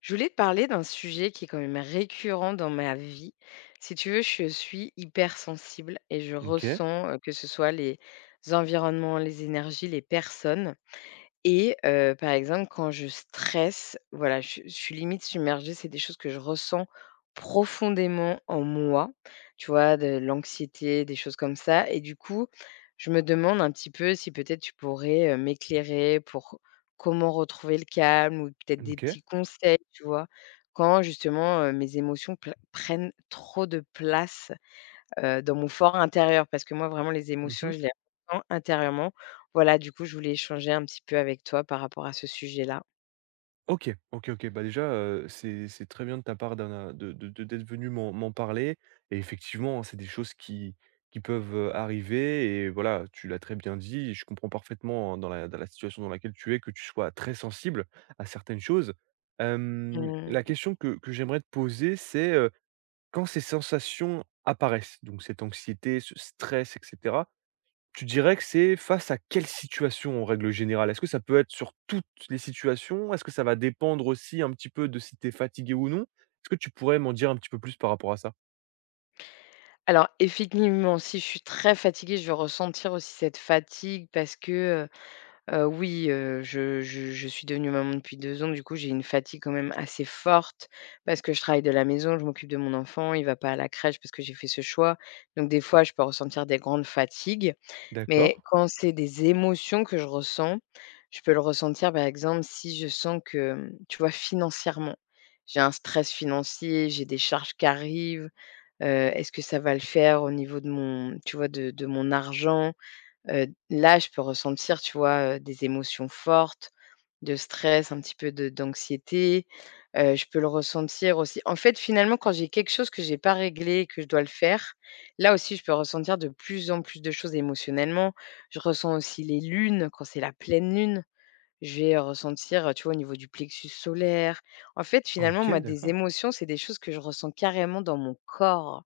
Je voulais te parler d'un sujet qui est quand même récurrent dans ma vie. Si tu veux, je suis hypersensible et je OK, ressens que ce soit les environnements, les énergies, les personnes. Et par exemple, quand je stresse, voilà, je suis limite submergée, c'est des choses que je ressens profondément en moi, tu vois? De l'anxiété, des choses comme ça et du coup, je me demande un petit peu si peut-être tu pourrais, m'éclairer pour comment retrouver le calme ou peut-être des OK. petits conseils, tu vois? Quand justement, mes émotions pla prennent trop de place dans mon fort intérieur parce que moi vraiment les émotions, Mmh. je les ressens intérieurement. Voilà, du coup, je voulais échanger un petit peu avec toi par rapport à ce sujet-là. OK, OK, OK. Bah, déjà, c'est très bien de ta part d'un de d'être venu m'en parler et effectivement, c'est des choses qui peuvent, arriver et voilà, tu l'as très bien dit et je comprends parfaitement, hein, dans la situation dans laquelle tu es, que tu sois très sensible à certaines choses. La Mmh. question que j'aimerais te poser, c'est, quand ces sensations apparaissent, donc cette anxiété, ce stress etc. Tu dirais que c'est face à quelle situation en règle générale? Est-ce que ça peut être sur toutes les situations? Est-ce que ça va dépendre aussi un petit peu de si tu es fatigué ou non? Est-ce que tu pourrais m'en dire un petit peu plus par rapport à ça? Alors effectivement, si je suis très fatiguée, je vais ressentir aussi cette fatigue parce que, oui, je suis devenue maman depuis 2 ans, du coup, j'ai une fatigue quand même assez forte parce que je travaille de la maison, je m'occupe de mon enfant, il va pas à la crèche parce que j'ai fait ce choix. Donc des fois, je peux ressentir des grandes fatigues. D'accord. Mais quand c'est des émotions que je ressens, je peux le ressentir, par exemple, si je sens que, tu vois, financièrement, j'ai un stress financier, j'ai des charges qui arrivent, est-ce que ça va le faire au niveau de mon tu vois, de mon argent? Là, je peux ressentir, tu vois, des émotions fortes, de stress, un petit peu de d'anxiété. Je peux le ressentir aussi. En fait, finalement, quand j'ai quelque chose que j'ai pas réglé et que je dois le faire, là aussi, je peux ressentir de plus en plus de choses émotionnellement. Je ressens aussi les lunes, quand c'est la pleine lune, je vais ressentir, tu vois, au niveau du plexus solaire. En fait, finalement, OK, moi, des d'accord. émotions, c'est des choses que je ressens carrément dans mon corps.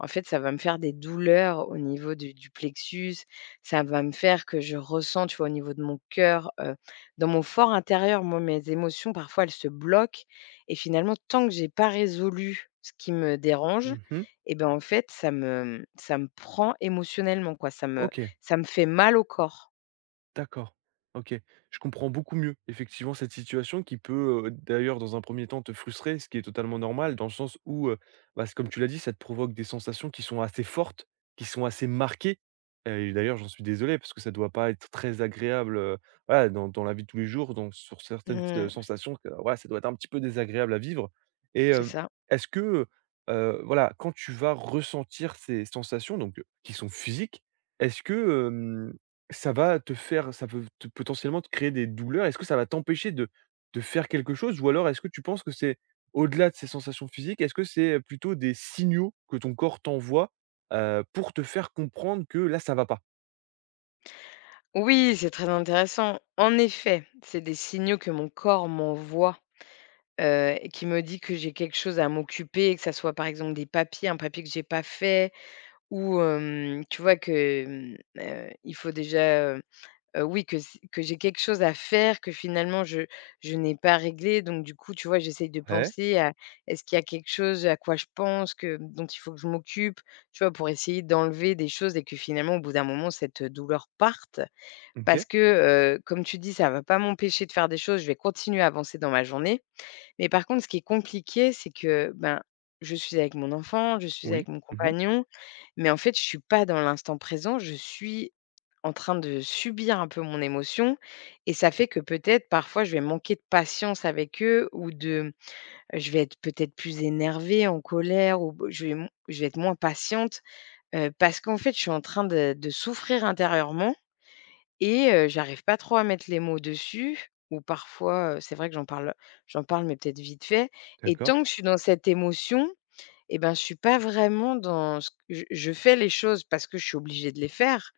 En fait, ça va me faire des douleurs au niveau du plexus, ça va me faire que je ressens, tu vois, au niveau de mon cœur, dans mon fort intérieur, moi, mes émotions, parfois, elles se bloquent et finalement, tant que j'ai pas résolu ce qui me dérange Mmh. et ben, en fait, ça me prend émotionnellement, quoi. Ça me OK. ça me fait mal au corps. D'accord. OK. Je comprends beaucoup mieux, effectivement, cette situation qui peut, d'ailleurs, dans un premier temps, te frustrer, ce qui est totalement normal dans le sens où, bah, c comme tu l'as dit, ça te provoque des sensations qui sont assez fortes, qui sont assez marquées. Et d'ailleurs, j'en suis désolé parce que ça ne doit pas être très agréable, voilà, dans la vie de tous les jours, donc sur certaines s Mmh, sensations que, voilà, ça doit être un petit peu désagréable à vivre et c'est ça. est-ce que, voilà, quand tu vas ressentir ces sensations donc, qui sont physiques, est-ce que, ça peut te potentiellement te créer des douleurs. Est-ce que ça va t'empêcher de faire quelque chose? Ou alors est-ce que tu penses que c'est au-delà de ces sensations physiques, est-ce que c'est plutôt des signaux que ton corps t'envoie, pour te faire comprendre que là, ça va pas? Oui, c'est très intéressant. En effet, c'est des signaux que mon corps m'envoie qui me dit que j'ai quelque chose à m'occuper, que ça soit par exemple des papiers, un papier que j'ai pas fait ou tu vois que, il faut déjà, oui que j'ai quelque chose à faire que finalement je n'ai pas réglé donc du coup, tu vois, j'essaye de Ouais, penser à: «Est-ce qu'il y a quelque chose à quoi je pense que dont il faut que je m'occupe?» Tu vois? Pour essayer d'enlever des choses et que finalement au bout d'un moment cette douleur parte OK, parce que, comme tu dis, ça va pas m'empêcher de faire des choses, je vais continuer à avancer dans ma journée mais par contre, ce qui est compliqué, c'est que, ben, je suis avec mon enfant, je suis avec oui. mon Mmh. compagnon, mais en fait, je suis pas dans l'instant présent, je suis en train de subir un peu mon émotion et ça fait que peut-être parfois je vais manquer de patience avec eux ou de je vais être peut-être plus énervée, en colère ou je vais être moins patiente parce qu'en fait je suis en train de souffrir intérieurement et j'arrive pas trop à mettre les mots dessus ou parfois, c'est vrai que j'en parle, mais peut-être vite fait et tant D'accord. que je suis dans cette émotion et ben, je suis pas vraiment dans ce que je fais les choses parce que je suis obligée de les faire,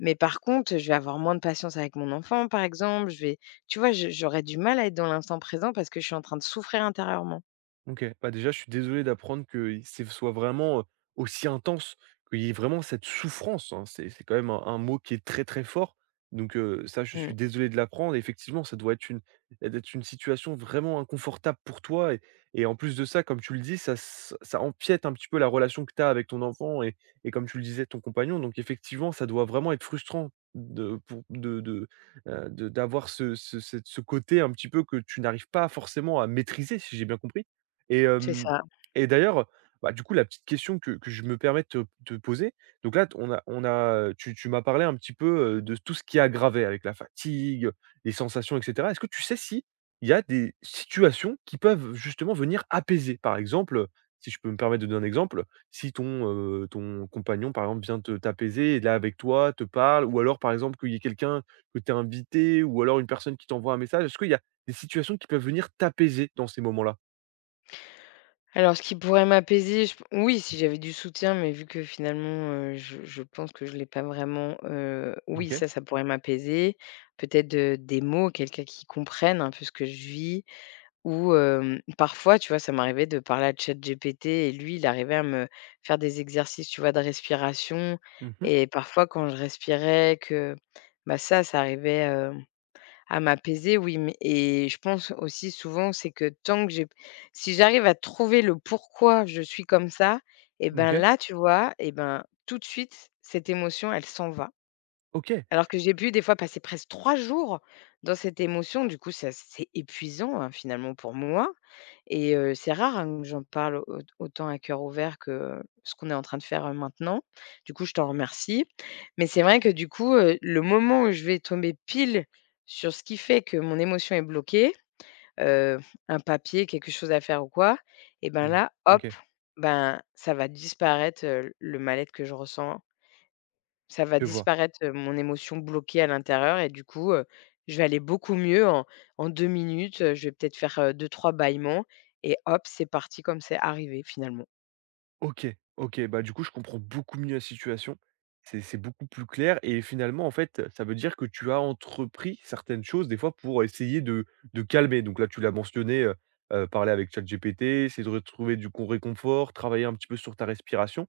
mais par contre, je vais avoir moins de patience avec mon enfant, par exemple, je vais tu vois, je j'aurais du mal à être dans l'instant présent parce que je suis en train de souffrir intérieurement. OK. Bah, déjà, je suis désolé d'apprendre que i c'est soit vraiment, aussi intense, qu'il y ait vraiment cette souffrance, hein. C'est quand même un mot qui est très, très fort. Donc, ça, je suis Mmh, désolé de l'apprendre. Et effectivement, ça doit être une situation vraiment inconfortable pour toi et en plus de ça, comme tu le dis, ça empiète un petit peu la relation que tu as avec ton enfant et comme tu le disais, ton compagnon. Donc effectivement, ça doit vraiment être frustrant de pour de d'avoir ce côté un petit peu que tu n'arrives pas forcément à maîtriser, si j'ai bien compris? Et c'est hem ça. et d'ailleurs, bah, du coup, la petite question que je me permets de te poser, donc là, t on a tu m'as parlé un petit peu, de tout ce qui est aggravé avec la fatigue, les sensations et cetera. Est-ce que tu sais si il y a des situations qui peuvent justement venir apaiser? Par exemple, si je peux me permettre de donner un exemple, si ton, ton compagnon, par exemple, vient te t'apaiser, et là avec toi, te parle ou alors, par exemple, qu'il y ait quelqu'un que tu as invité ou alors une personne qui t'envoie un message. Est-ce qu'il y a des situations qui peuvent venir t'apaiser dans ces moments-là? Alors ce qui pourrait m'apaiser, je oui, si j'avais du soutien, mais vu que finalement, je pense que je ne l'ai pas vraiment, oui, OK. ça pourrait m'apaiser. Peut-être, des mots, quelqu'un qui comprenne un peu ce que je vis ou parfois, tu vois, ça m'arrivait de parler à ChatGPT et lui, il arrivait à me faire des exercices, tu vois, de respiration Mmh mh. et parfois quand je respirais que, bah, ça arrivait, à m'apaiser, oui, mais et je pense aussi souvent, c'est que tant que j'ai si j'arrive à trouver le pourquoi je suis comme ça, et ben OK. là, tu vois, et ben, tout de suite, cette émotion, elle s'en va. OK. Alors que j'ai pu des fois passer presque 3 jours dans cette émotion, du coup, ça c'est épuisant, hein, finalement pour moi et c'est rare, hein, que j'en parle au autant à cœur ouvert que ce qu'on est en train de faire, maintenant. Du coup, je t'en remercie. Mais c'est vrai que du coup, le moment où je vais tomber pile sur ce qui fait que mon émotion est bloquée, heu, un papier, quelque chose à faire ou quoi, et ben Mmh. là, hop, OK, ben, ça va disparaître, le mal-être que je ressens ça va je vois. disparaître, mon émotion bloquée à l'intérieur et du coup, je vais aller beaucoup mieux en 2 minutes, je vais peut-être faire, 2-3 bâillements et hop, c'est parti comme c'est arrivé finalement. OK, OK, bah, du coup, je comprends beaucoup mieux la situation. C'est beaucoup plus clair et finalement, en fait, ça veut dire que tu as entrepris certaines choses, des fois, pour essayer de calmer. Donc là, tu l'as mentionné, parler avec ChatGPT, essayer de retrouver du con réconfort, travailler un petit peu sur ta respiration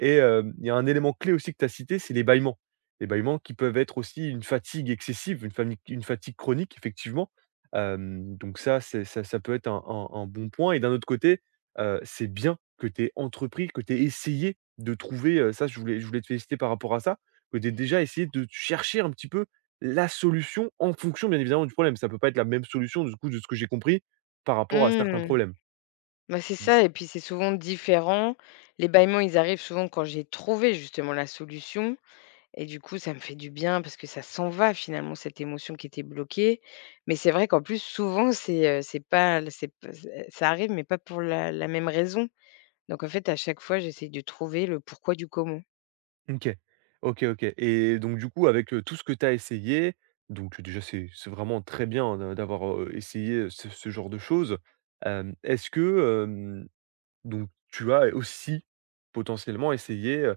et il y a un élément clé aussi que tu as cité, c'est les bâillements. Les bâillements qui peuvent être aussi une fatigue excessive, une fami une fatigue chronique, effectivement. Donc ça, c'est ça peut être un un bon point et d'un autre côté, c'est bien que tu aies entrepris, que tu aies essayé de trouver, ça je voulais te féliciter par rapport à ça, que tu aies déjà essayé de chercher un petit peu la solution en fonction bien évidemment du problème. Ça peut pas être la même solution du coup de ce que j'ai compris, par rapport à certains Mmh. problèmes. Bah, c'est Mmh. ça et puis c'est souvent différent. Les bâillements, ils arrivent souvent quand j'ai trouvé justement la solution et du coup, ça me fait du bien parce que ça s'en va finalement cette émotion qui était bloquée. Mais c'est vrai qu'en plus souvent c'est pas c'est p ça arrive mais pas pour la même raison. Donc en fait, à chaque fois, j'essaie de trouver le pourquoi du comment. OK. OK, OK et donc du coup, avec, tout ce que tu as essayé, donc déjà, c'est vraiment très bien d'avoir, essayé ce genre de choses. Est-ce que, donc, tu as aussi potentiellement essayé,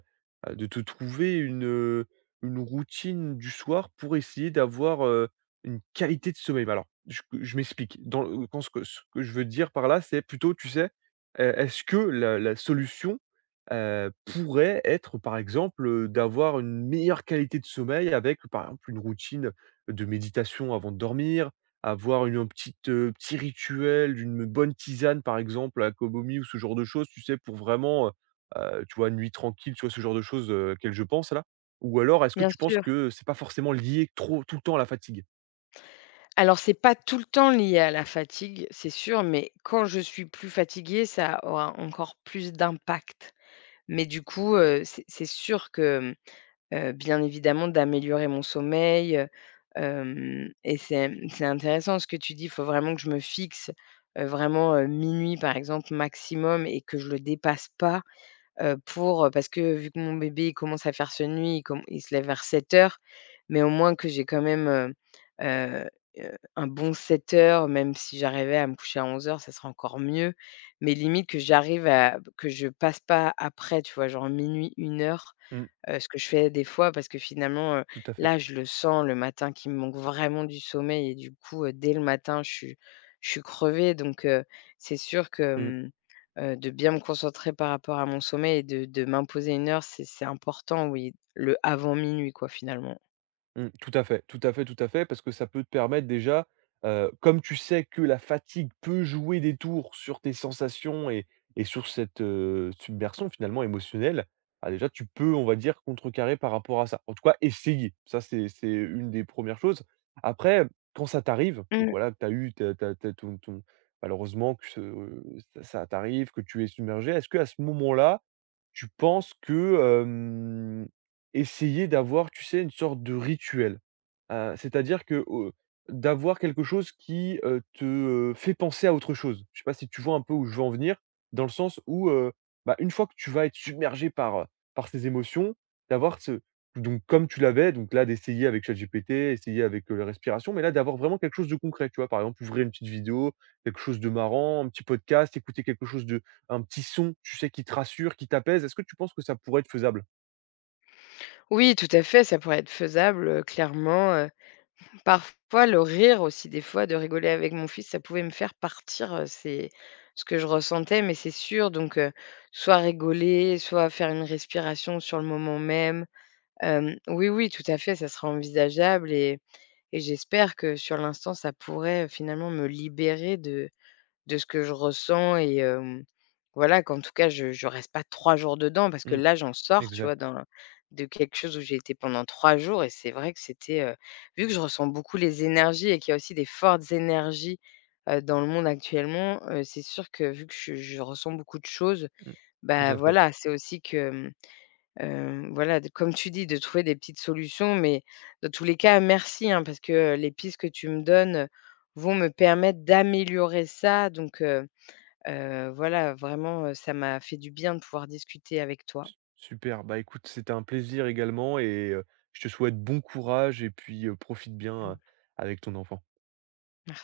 de te trouver une routine du soir pour essayer d'avoir, une qualité de sommeil. Bah, alors, je m'explique. Dans le quand ce que Ce que je veux dire par là, c'est plutôt, tu sais, est-ce que la solution, pourrait être, par exemple, d'avoir une meilleure qualité de sommeil avec, par exemple, une routine de méditation avant de dormir, avoir une petite, petit rituel d'une bonne tisane, par exemple, à Komomi ou ce genre de choses, tu sais? Pour vraiment, tu vois, une nuit tranquille, tu vois, ce genre de choses, auxquelles je pense là? Ou alors est-ce que Bien tu penses sûr. que c'est pas forcément lié trop tout le temps à la fatigue? Alors, c'est pas tout le temps lié à la fatigue, c'est sûr, mais quand je suis plus fatiguée, ça aura encore plus d'impact. Mais du coup, c'est sûr que, bien évidemment, d'améliorer mon sommeil, hem et c'est intéressant ce que tu dis. Il faut vraiment que je me fixe, vraiment, 00:00, par exemple, maximum et que je le dépasse pas. Parce que vu que mon bébé, il commence à faire ce nuit il se lève vers 7 heures mais au moins que j'ai quand même, heu un bon 7 heures même si j'arrivais à me coucher à 11 heures ça serait encore mieux. Mais limite que j'arrive à que je passe pas après, tu vois? Genre minuit une heure. Mmh, Ce que je fais des fois parce que finalement, tout à fait. là, je le sens le matin qu'il me manque vraiment du sommeil et du coup, dès le matin, je suis crevée donc c'est sûr que, Mmh. De bien me concentrer par rapport à mon sommeil et de m'imposer une heure, c'est important, oui, le avant minuit quoi, finalement. Mmh, tout à fait, tout à fait, tout à fait, parce que ça peut te permettre déjà, comme tu sais que la fatigue peut jouer des tours sur tes sensations et sur cette, submersion finalement émotionnelle, ah déjà tu peux, on va dire, contrecarrer par rapport à ça. En tout cas essayer, ça c'est une des premières choses. Après, quand ça t'arrive, donc Mmh. voilà, que tu as eu t'as, t'as, t'as, ton ton malheureusement ça t'arrive, que tu es submergé. Est-ce que à ce moment-là, tu penses que, essayer d'avoir, tu sais, une sorte de rituel. C'est-à-dire que, d'avoir quelque chose qui, te, fait penser à autre chose. Je sais pas si tu vois un peu où je veux en venir? Dans le sens où, bah, une fois que tu vas être submergé par, par ces émotions, d'avoir ce donc comme tu l'avais, donc là d'essayer avec ChatGPT, essayer avec, la respiration, mais là d'avoir vraiment quelque chose de concret, tu vois? Par exemple, ouvrir une petite vidéo, quelque chose de marrant, un petit podcast, écouter quelque chose de un petit son, tu sais, qui te rassure, qui t'apaise. Est-ce que tu penses que ça pourrait être faisable? Oui, tout à fait, ça pourrait être faisable, clairement. Parfois, le rire aussi, des fois, de rigoler avec mon fils, ça pouvait me faire partir, c'est ce que je ressentais, mais c'est sûr donc soit rigoler, soit faire une respiration sur le moment même. Oui, oui, tout à fait, ça sera envisageable et j'espère que sur l'instant, ça pourrait, finalement me libérer de ce que je ressens et voilà qu'en tout cas je reste pas 3 jours dedans parce que Mmh, là j'en sors, tu vois, exact. d'un de quelque chose où j'ai été pendant 3 jours et c'est vrai que c'était, vu que je ressens beaucoup les énergies et qu'il y a aussi des fortes énergies, dans le monde actuellement, c'est sûr que vu que je ressens beaucoup de choses, Mmh. Tout bah, à fait. voilà, c'est aussi que, voilà de comme tu dis de trouver des petites solutions mais dans tous les cas merci, hein, parce que, les pistes que tu me donnes, vont me permettre d'améliorer ça donc voilà, vraiment, ça m'a fait du bien de pouvoir discuter avec toi. Su Super. Bah, écoute, c'était un plaisir également et je te souhaite bon courage et puis, profite bien, Mmh. avec ton enfant. Merci.